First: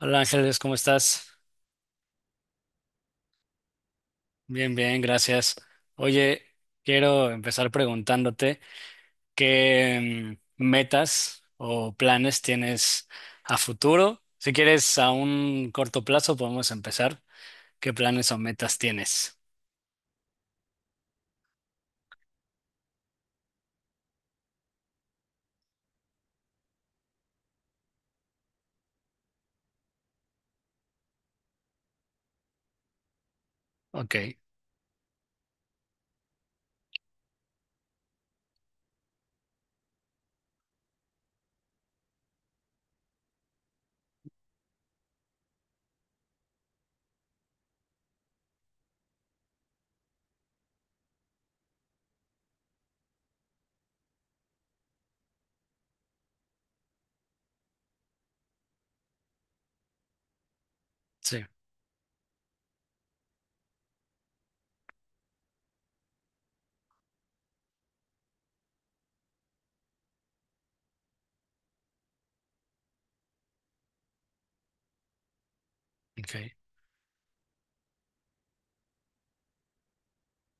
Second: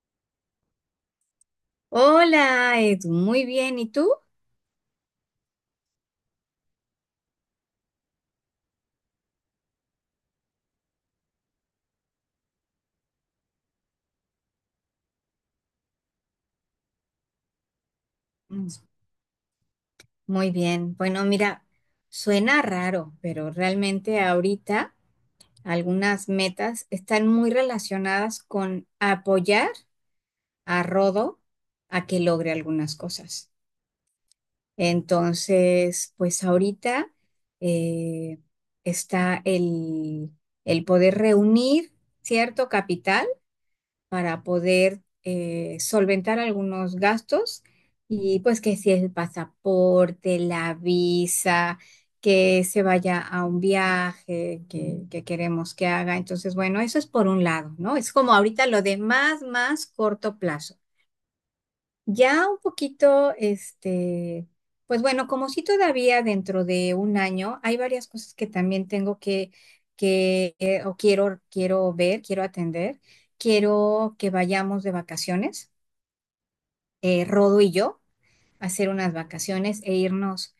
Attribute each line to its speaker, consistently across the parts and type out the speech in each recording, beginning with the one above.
Speaker 1: Hola Ángeles, ¿cómo estás?
Speaker 2: Hola, Edu, muy bien. ¿Y tú?
Speaker 1: Bien, bien, gracias. Oye, quiero empezar preguntándote qué metas o planes tienes a futuro. Si quieres a un corto plazo, podemos empezar. ¿Qué planes o
Speaker 2: Mm.
Speaker 1: metas tienes?
Speaker 2: Muy bien. Bueno, mira, suena raro, pero realmente ahorita algunas metas están muy relacionadas con apoyar a Rodo a que logre algunas cosas.
Speaker 1: Ok,
Speaker 2: Entonces, pues ahorita eh, está el poder reunir cierto capital. Para poder solventar algunos gastos y pues que si el pasaporte, la visa, que se vaya a un viaje que queremos que haga. Entonces, bueno, eso es por un lado, ¿no? Es como ahorita lo de más corto plazo.
Speaker 1: sí,
Speaker 2: Ya un poquito, pues bueno, como si todavía dentro de un año hay varias cosas que también tengo que o quiero ver, quiero atender. Quiero que vayamos de vacaciones,
Speaker 1: ok,
Speaker 2: Rodo y yo, a hacer unas vacaciones e irnos,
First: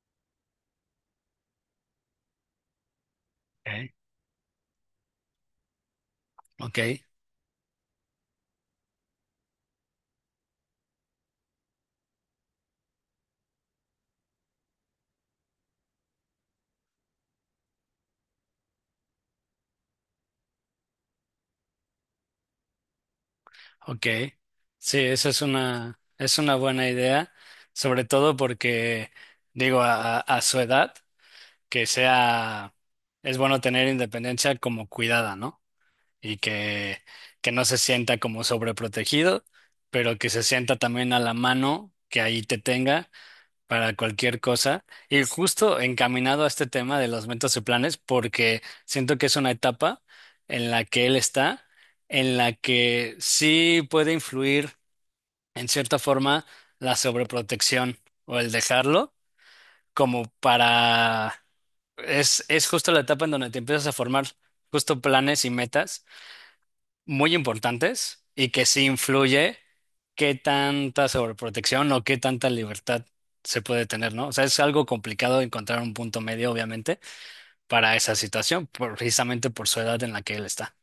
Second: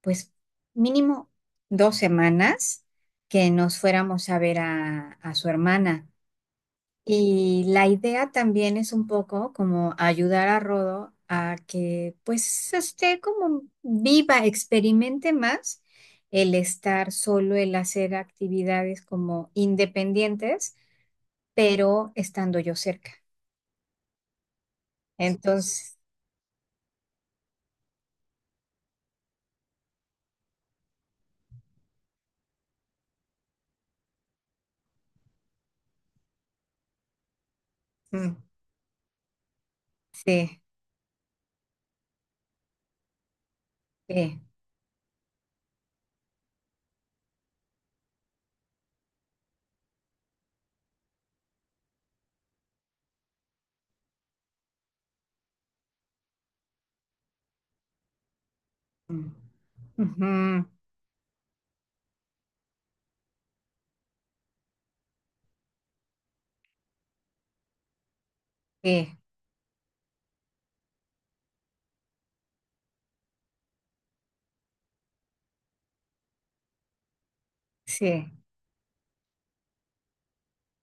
Speaker 2: pues mínimo 2 semanas que nos
Speaker 1: ok,
Speaker 2: fuéramos a ver a su hermana.
Speaker 1: ok.
Speaker 2: Y la idea también es un poco como ayudar a Rodo a que pues esté como viva, experimente más el estar solo, el hacer actividades como independientes, pero estando yo cerca.
Speaker 1: Ok. Sí, esa
Speaker 2: Entonces,
Speaker 1: es una buena idea, sobre todo porque, digo, a su edad. Que sea, es bueno tener independencia como cuidada, ¿no? Y que no se sienta
Speaker 2: mm,
Speaker 1: como sobreprotegido, pero que se
Speaker 2: sí,
Speaker 1: sienta también a la mano, que ahí te tenga para cualquier
Speaker 2: sí,
Speaker 1: cosa. Y justo encaminado a este tema de los metas y planes, porque siento que es una etapa en la que él está, en la que sí puede influir en cierta forma la sobreprotección o el dejarlo
Speaker 2: mm,
Speaker 1: como
Speaker 2: ujú,
Speaker 1: para... es justo la etapa en donde te empiezas a formar justo planes y metas muy importantes y que sí
Speaker 2: sí,
Speaker 1: influye qué tanta sobreprotección o qué tanta libertad se puede tener, ¿no? O sea, es algo complicado encontrar un punto medio, obviamente, para esa
Speaker 2: sí.
Speaker 1: situación, precisamente por su edad en la que él está.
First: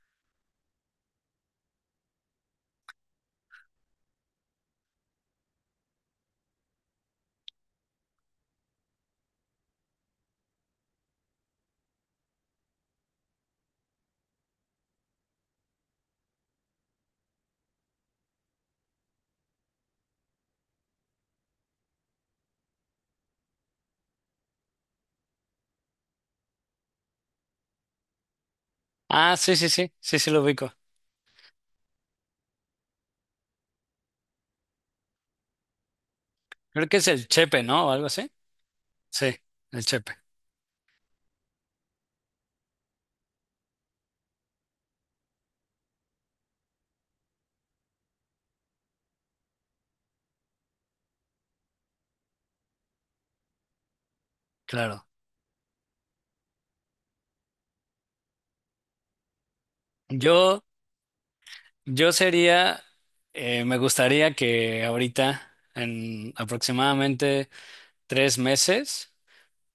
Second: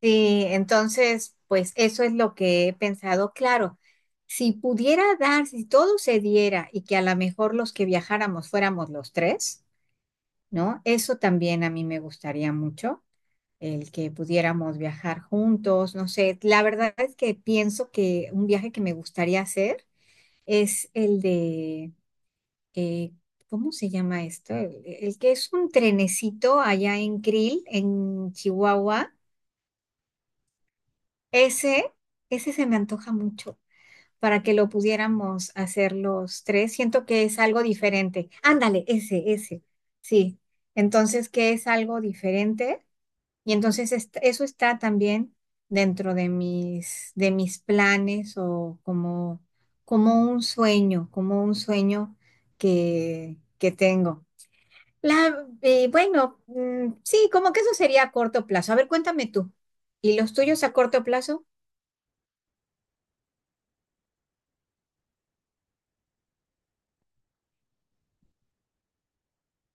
Speaker 2: Sí, entonces, pues eso es lo que he pensado. Claro, si pudiera dar, si todo se diera y que a lo mejor los que viajáramos fuéramos los tres, ¿no? Eso también a mí me gustaría mucho, el que pudiéramos viajar juntos, no sé. La verdad es que pienso que un viaje que me gustaría hacer es el de, eh, ¿cómo se llama esto? El que es un trenecito allá en Krill, en Chihuahua.
Speaker 1: Ah, sí, sí, sí, sí, sí lo ubico.
Speaker 2: Ese, ese se me antoja mucho para que lo pudiéramos hacer los tres.
Speaker 1: Creo que
Speaker 2: Siento
Speaker 1: es
Speaker 2: que
Speaker 1: el
Speaker 2: es
Speaker 1: Chepe,
Speaker 2: algo
Speaker 1: ¿no? O algo
Speaker 2: diferente.
Speaker 1: así.
Speaker 2: Ándale, ese,
Speaker 1: Sí,
Speaker 2: ese.
Speaker 1: el Chepe,
Speaker 2: Sí. Entonces, ¿que es algo diferente? Y entonces eso está también dentro de mis planes o como, como un sueño que tengo.
Speaker 1: claro.
Speaker 2: Bueno, mm, sí, como que eso sería a corto plazo. A ver, cuéntame tú. ¿Y los
Speaker 1: Yo,
Speaker 2: tuyos a corto plazo?
Speaker 1: yo sería, me gustaría que ahorita, en aproximadamente tres meses,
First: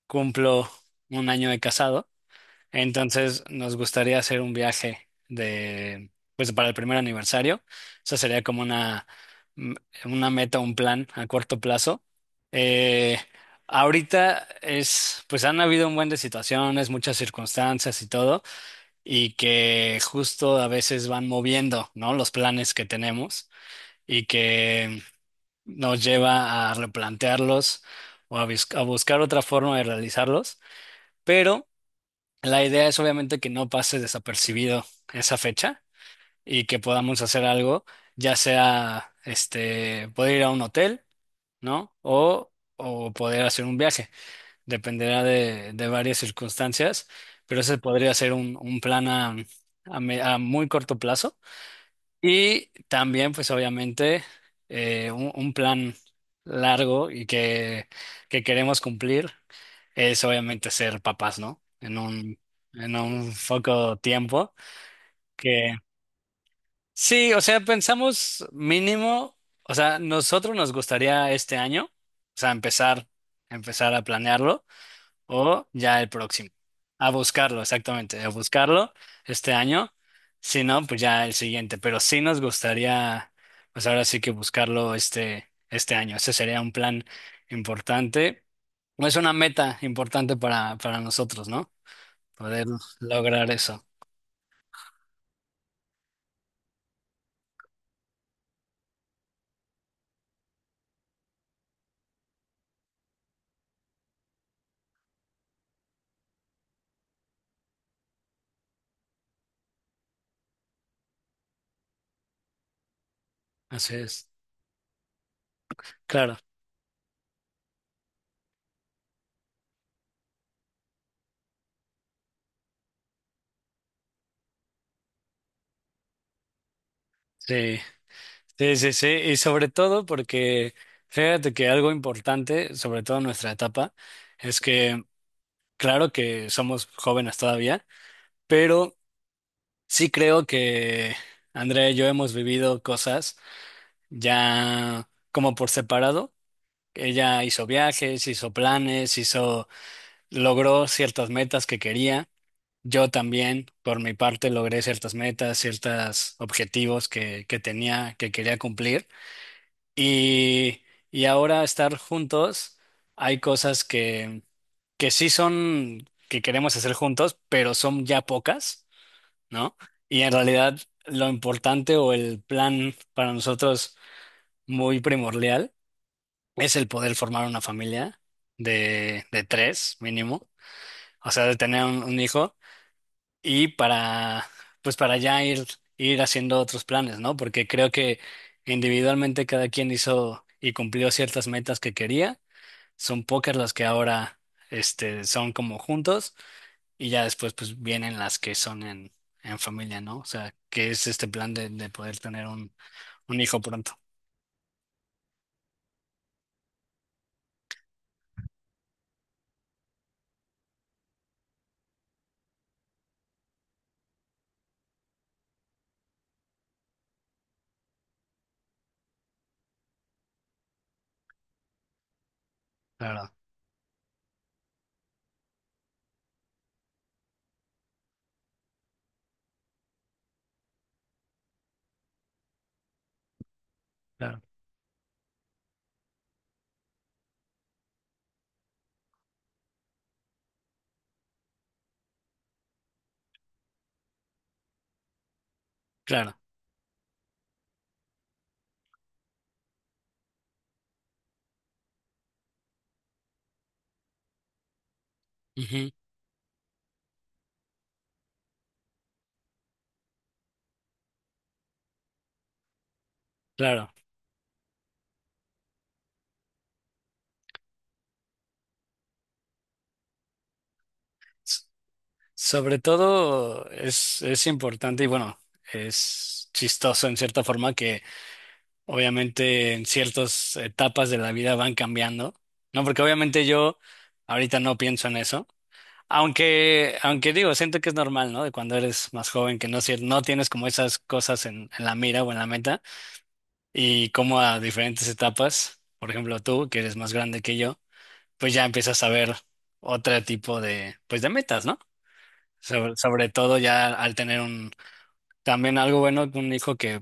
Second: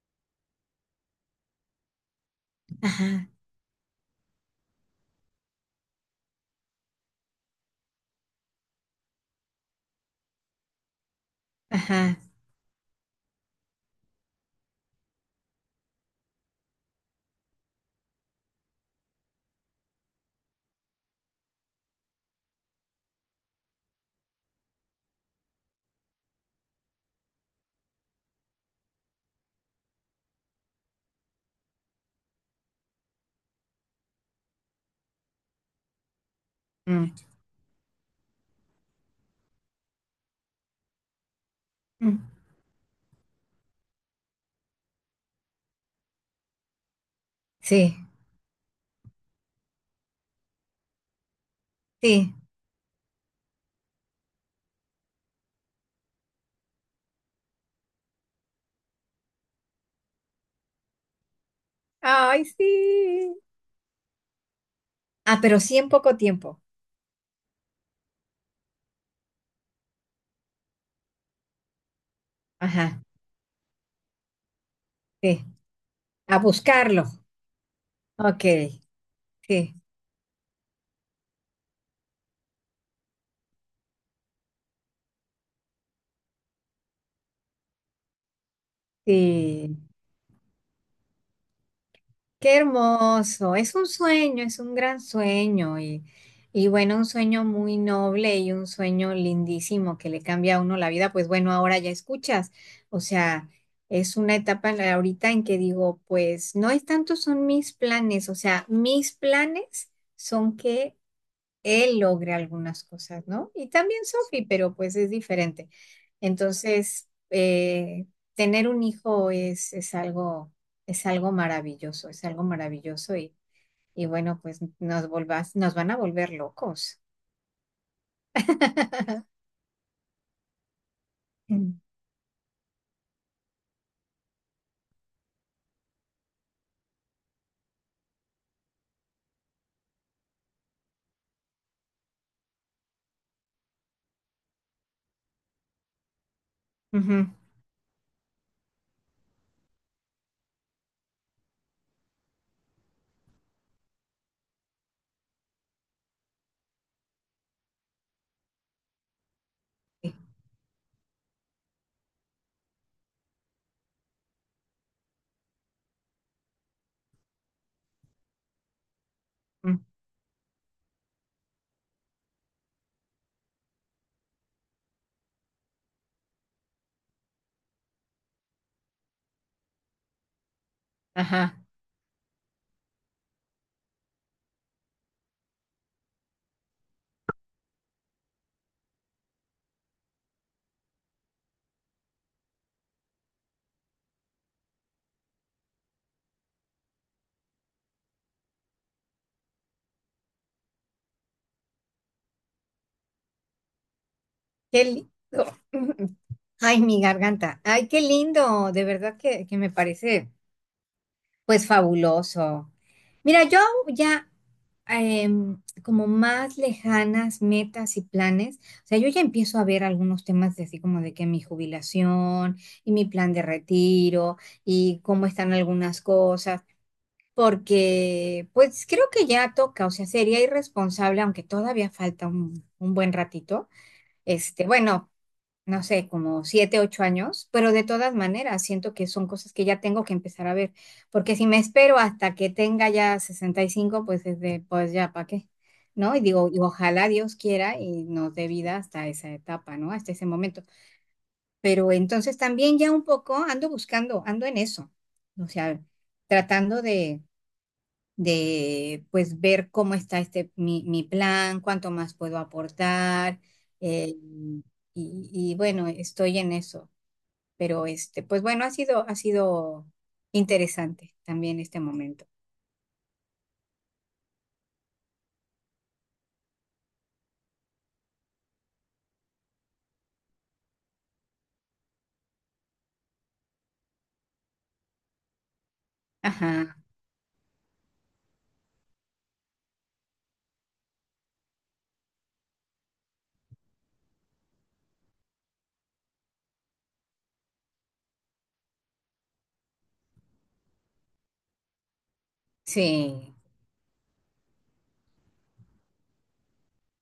Speaker 1: cumplo un año de casado.
Speaker 2: Ajá.
Speaker 1: Entonces, nos gustaría hacer un viaje de, pues, para el primer aniversario. Esa sería como una, m- una meta, un plan a corto plazo.
Speaker 2: Ajá.
Speaker 1: Eh, ahorita es, pues, han habido un buen de situaciones, muchas circunstancias y todo, y que justo a veces van moviendo, ¿no? Los planes que tenemos y que nos lleva a replantearlos o a, a buscar otra forma de realizarlos. Pero la idea es obviamente que no pase desapercibido esa fecha y que
Speaker 2: Mm,
Speaker 1: podamos hacer algo, ya sea, este, poder ir a un hotel, ¿no?
Speaker 2: mm,
Speaker 1: O poder hacer un viaje. Dependerá de varias circunstancias, pero ese
Speaker 2: sí,
Speaker 1: podría ser un plan a a muy corto plazo.
Speaker 2: sí.
Speaker 1: Y también, pues obviamente, un plan largo y que queremos cumplir es obviamente ser papás, ¿no?
Speaker 2: Ay,
Speaker 1: En un
Speaker 2: sí.
Speaker 1: poco tiempo.
Speaker 2: Ah, pero
Speaker 1: Que
Speaker 2: sí en poco tiempo.
Speaker 1: sí, o sea, pensamos mínimo, o sea, nosotros nos gustaría este año, o sea,
Speaker 2: Ajá,
Speaker 1: empezar, empezar a planearlo
Speaker 2: sí.
Speaker 1: o ya el
Speaker 2: A
Speaker 1: próximo.
Speaker 2: buscarlo.
Speaker 1: A buscarlo, exactamente, a
Speaker 2: Ok,
Speaker 1: buscarlo este
Speaker 2: sí,
Speaker 1: año. Si no, pues ya el siguiente. Pero sí nos gustaría, pues ahora sí que buscarlo este, este año. Ese sería un plan importante. No, es una meta
Speaker 2: sí.
Speaker 1: importante para nosotros, ¿no?
Speaker 2: Qué
Speaker 1: Poder lograr
Speaker 2: hermoso. Es
Speaker 1: eso.
Speaker 2: un sueño, es un gran sueño y bueno, un sueño muy noble y un sueño lindísimo que le cambia a uno la vida. Pues bueno, ahora ya escuchas. O sea, es una etapa en ahorita en que digo, pues no es tanto son mis planes, o sea, mis planes son que él logre algunas cosas, ¿no? Y
Speaker 1: Así
Speaker 2: también
Speaker 1: es.
Speaker 2: Sophie, pero pues es diferente.
Speaker 1: Claro.
Speaker 2: Entonces, tener un hijo es algo maravilloso y bueno, pues nos volvás, nos van a volver locos.
Speaker 1: Sí, sí, sí, sí. Y sobre todo porque fíjate que
Speaker 2: Mm.
Speaker 1: algo importante, sobre todo en nuestra etapa, es que claro que somos jóvenes todavía, pero sí creo que Andrea y yo hemos vivido cosas ya como por separado.
Speaker 2: Ujú.
Speaker 1: Ella hizo viajes, hizo planes, hizo, logró ciertas metas que quería. Yo también, por mi parte, logré ciertas metas, ciertos objetivos que tenía, que quería cumplir.
Speaker 2: Sí.
Speaker 1: Y, y ahora estar juntos, hay cosas que sí son, que queremos hacer juntos, pero son ya pocas, ¿no?
Speaker 2: Mm.
Speaker 1: Y en realidad lo importante o el plan para nosotros muy primordial es el poder formar una familia de tres mínimo, o sea, de
Speaker 2: Ajá.
Speaker 1: tener un hijo y para, pues para ya ir, ir haciendo otros planes, ¿no? Porque creo que individualmente cada quien hizo y cumplió ciertas metas que quería, son pocas las que ahora, este, son como juntos. Y ya después, pues vienen las que son en familia, ¿no? O sea, que es este plan de poder tener un hijo pronto.
Speaker 2: Qué lindo. Ay, mi garganta. Ay, qué lindo. De verdad que me parece. Pues fabuloso. Mira, yo ya como más lejanas metas y planes, o sea, yo ya empiezo a ver algunos temas de así como de que mi jubilación y mi
Speaker 1: Claro,
Speaker 2: plan de retiro y cómo están algunas cosas, porque pues creo que ya toca, o sea, sería irresponsable, aunque todavía falta un buen ratito,
Speaker 1: claro,
Speaker 2: este, bueno, no sé, como 7, 8 años, pero de todas maneras siento que son cosas que ya tengo que empezar a ver, porque si me espero hasta que tenga ya 65 pues es de, pues ya, ¿para qué? ¿No? Y
Speaker 1: claro.
Speaker 2: digo, y ojalá Dios quiera y nos dé vida hasta esa etapa, ¿no? Hasta ese momento. Pero entonces también ya un poco ando buscando, ando en eso, o sea,
Speaker 1: Ujú,
Speaker 2: tratando de pues ver cómo está este, mi plan, cuánto más puedo aportar.
Speaker 1: claro.
Speaker 2: eh, y bueno, estoy en eso. Pero este, pues bueno, ha sido interesante también
Speaker 1: S-
Speaker 2: este momento.
Speaker 1: Sobre todo es importante y bueno, es chistoso en cierta forma que obviamente en ciertas etapas de la vida van cambiando, ¿no? Porque obviamente yo ahorita no pienso en eso.
Speaker 2: Ajá,
Speaker 1: Aunque, aunque digo, siento que es normal, ¿no? De cuando eres más joven, que no, es no tienes como esas cosas en la mira o en la meta. Y cómo a diferentes etapas, por ejemplo tú, que eres más grande que yo, pues ya empiezas a ver otro tipo de, pues de metas, ¿no? Sobre, sobre
Speaker 2: sí,
Speaker 1: todo ya al tener un, también algo bueno, un hijo que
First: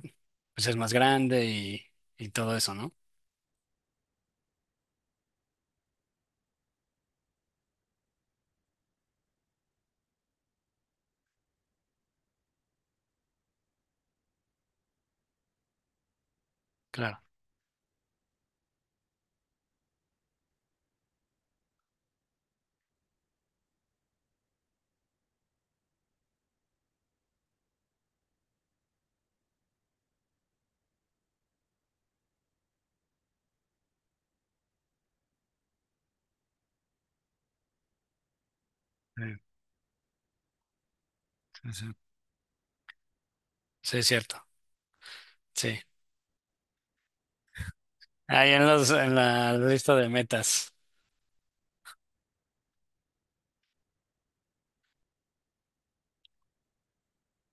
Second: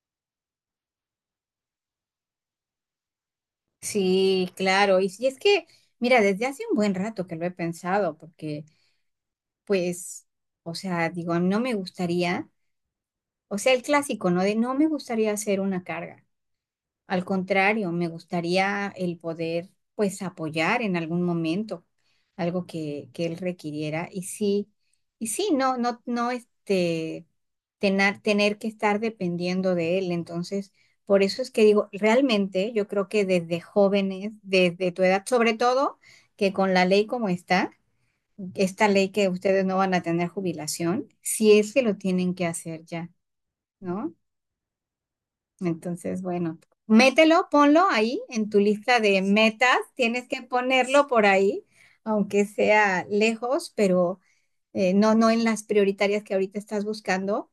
Speaker 1: pues es más grande y todo eso, ¿no?
Speaker 2: sí, claro. Y, si es que, mira, desde hace un buen rato que lo he pensado, porque, pues, o sea, digo, no me gustaría, o sea, el clásico, ¿no? De no me gustaría hacer una carga.
Speaker 1: Claro.
Speaker 2: Al contrario, me gustaría el poder, pues, apoyar en algún momento algo que él requiriera. Y sí, no, no, no, este, tener que estar dependiendo de él. Entonces, por eso es que digo, realmente yo creo que desde jóvenes, desde tu edad, sobre todo, que con la ley como está, esta ley que
Speaker 1: Sí,
Speaker 2: ustedes no van a tener jubilación, si
Speaker 1: sí,
Speaker 2: es que
Speaker 1: sí.
Speaker 2: lo tienen que hacer ya,
Speaker 1: Sí, es
Speaker 2: ¿no?
Speaker 1: cierto. Sí.
Speaker 2: Entonces, bueno, mételo, ponlo ahí en
Speaker 1: Ahí
Speaker 2: tu
Speaker 1: en los,
Speaker 2: lista
Speaker 1: en
Speaker 2: de
Speaker 1: la
Speaker 2: metas.
Speaker 1: lista de
Speaker 2: Tienes que
Speaker 1: metas.
Speaker 2: ponerlo por ahí, aunque sea lejos, pero no, no en las prioritarias que ahorita estás buscando,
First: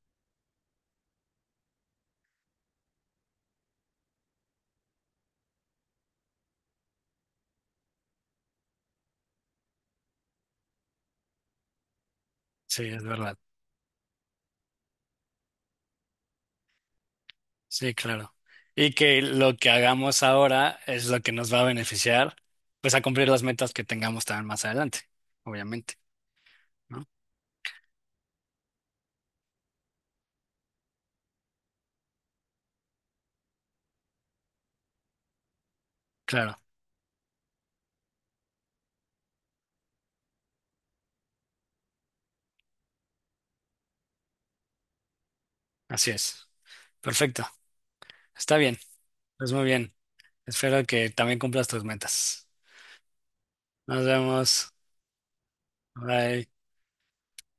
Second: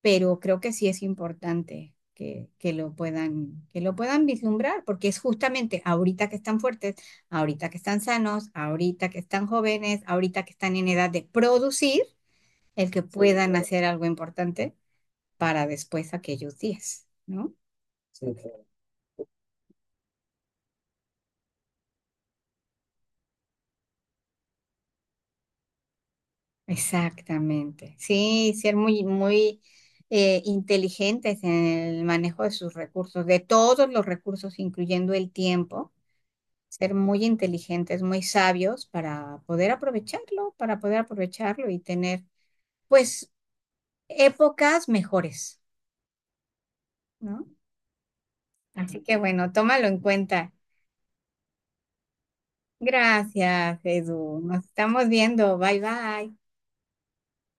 Speaker 2: pero creo que sí es importante que lo puedan vislumbrar, porque es justamente ahorita que están fuertes, ahorita que están sanos, ahorita que están jóvenes, ahorita que están en edad de producir,
Speaker 1: Sí,
Speaker 2: el que
Speaker 1: es verdad.
Speaker 2: puedan hacer algo importante para después aquellos días, ¿no?
Speaker 1: Sí, claro. Y que lo que hagamos ahora es lo que nos va a beneficiar, pues a cumplir las metas que tengamos también más adelante, obviamente, ¿no?
Speaker 2: Exactamente. Sí, ser muy, muy inteligentes en el manejo de sus recursos, de todos los recursos, incluyendo el tiempo.
Speaker 1: Claro,
Speaker 2: Ser muy inteligentes, muy sabios para poder aprovecharlo y tener, pues, épocas mejores,
Speaker 1: así es. Perfecto.
Speaker 2: ¿no?
Speaker 1: Está bien.
Speaker 2: Así que bueno,
Speaker 1: Pues muy
Speaker 2: tómalo
Speaker 1: bien.
Speaker 2: en cuenta.
Speaker 1: Espero que también cumplas tus metas.
Speaker 2: Gracias,
Speaker 1: Nos
Speaker 2: Edu. Nos
Speaker 1: vemos.
Speaker 2: estamos viendo. Bye, bye.
Speaker 1: Bye.